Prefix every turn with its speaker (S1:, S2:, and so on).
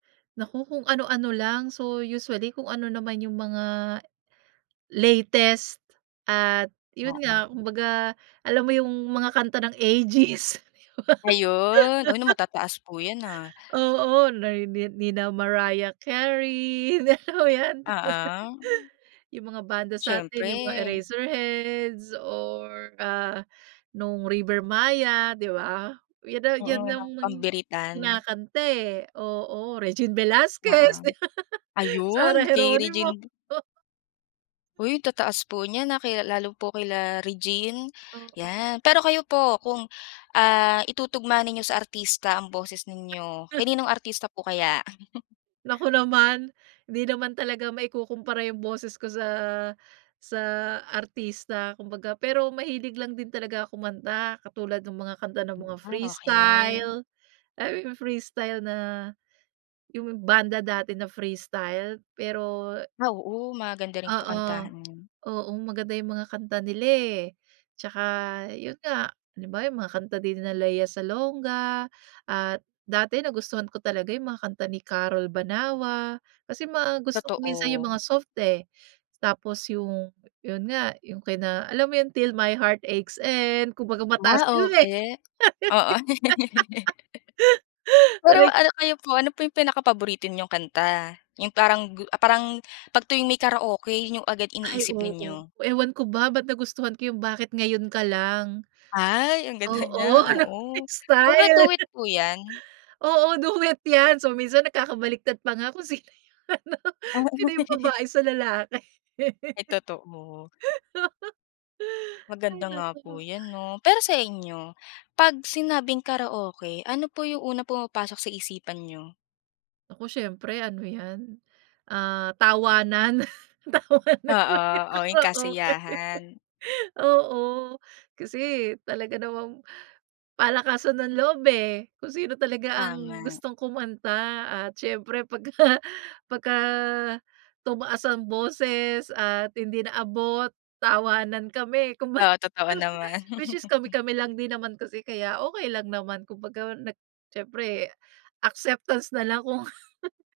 S1: Naku, kung ano-ano lang. So, usually kung ano naman yung mga latest at yun
S2: Oo.
S1: nga, kumbaga alam mo yung mga kanta ng Aegis?
S2: Ayun. Uy, na matataas po 'yan, ah.
S1: Oo, nay ni nina Mariah Carey. Alam mo 'yan.
S2: Oo.
S1: Yung mga banda sa'tin, yung mga
S2: Siyempre.
S1: Eraserheads or, ah, nung River Maya, 'di ba? 'Yan, ah,
S2: Oo,
S1: 'yan
S2: yung
S1: nga ang
S2: pambiritan.
S1: kinakanta, eh, oo. Regine
S2: Oo.
S1: Velasquez. Sarah
S2: Ayun, kay
S1: Geronimo.
S2: Regine V Uy, ang tataas po niyan, ah, kaya lalo po kila Regine,
S1: Oo.
S2: 'yan. Pero kayo po, kung, ah, itutugma ninyo sa artista ang boses ninyo, kaninong artista po kaya?
S1: Naku naman. Hindi naman talaga maikukumpara yung boses ko sa sa artista kumbaga. Pero mahilig lang din talaga ako kumanta, katulad nung mga kanta ng mga
S2: Ah,
S1: Freestyle.
S2: okey.
S1: Ay, yu yung Freestyle na, yung banda dati na Freestyle pero
S2: Ah, oo. Maganda rin po
S1: Oo.
S2: kantahin yun.
S1: Oo, maganda yung mga kanta nila, eh. 'Tsaka yun nga, halimbawa yung mga kanta din nila Lea Salonga at dati nagustuhan ko talaga yung mga kanta ni Carol Banawa. Kasi mga gusto ko minsan yung mga
S2: Totoo.
S1: soft, eh. Tapos yung, yun nga, yung kina alam mo yun, Till my Heart Aches End, kumbaga mataas yun, eh.
S2: Karaoke. Oo. Pero ano, kayo po, ano po yung pinaka-paborito ninyong kanta? Yung parang gu ah, parang 'pag tuwing may karaoke, yun yung agad
S1: Ay,
S2: iniisip
S1: oo.
S2: ninyo?
S1: Ewan ko ba, ba't nagustuhan ko yung Bakit Ngayon Ka Lang.
S2: Ay, ang ganda niya,
S1: Oo, anong
S2: oo. Ano ba
S1: style?
S2: duet po 'yan?
S1: Oo, duet 'yan. So, minsan nagkakabaliktad pa nga, kung sino yung ano,
S2: Ah,
S1: sino
S2: o
S1: yung babae sa lalaki.
S2: Ay totoo.
S1: Hay
S2: Maganda nga
S1: naku.
S2: po 'yan 'no. Pero sa inyo, 'pag sinabing karaoke, ano po yung unang pumapasok sa isipan niyo?
S1: Naku, siyempre ano 'yan, ah, tawanan, tawanan.
S2: Oo. O, yung
S1: Oo, okey.
S2: kasiyahan.
S1: Oo, kasi, eh, talaga namang palakasan ng loob, eh. Kung sino talaga ang
S2: Tama.
S1: gustong kumanta at siyempre pagka pagka tumaas ang boses at hindi naabot, tawanan kami kumbaga
S2: Oo, totoo naman.
S1: which is kami-kami lang din naman kasi, kaya okey lang naman. Kumbaga nag siyempre, acceptance na lang kung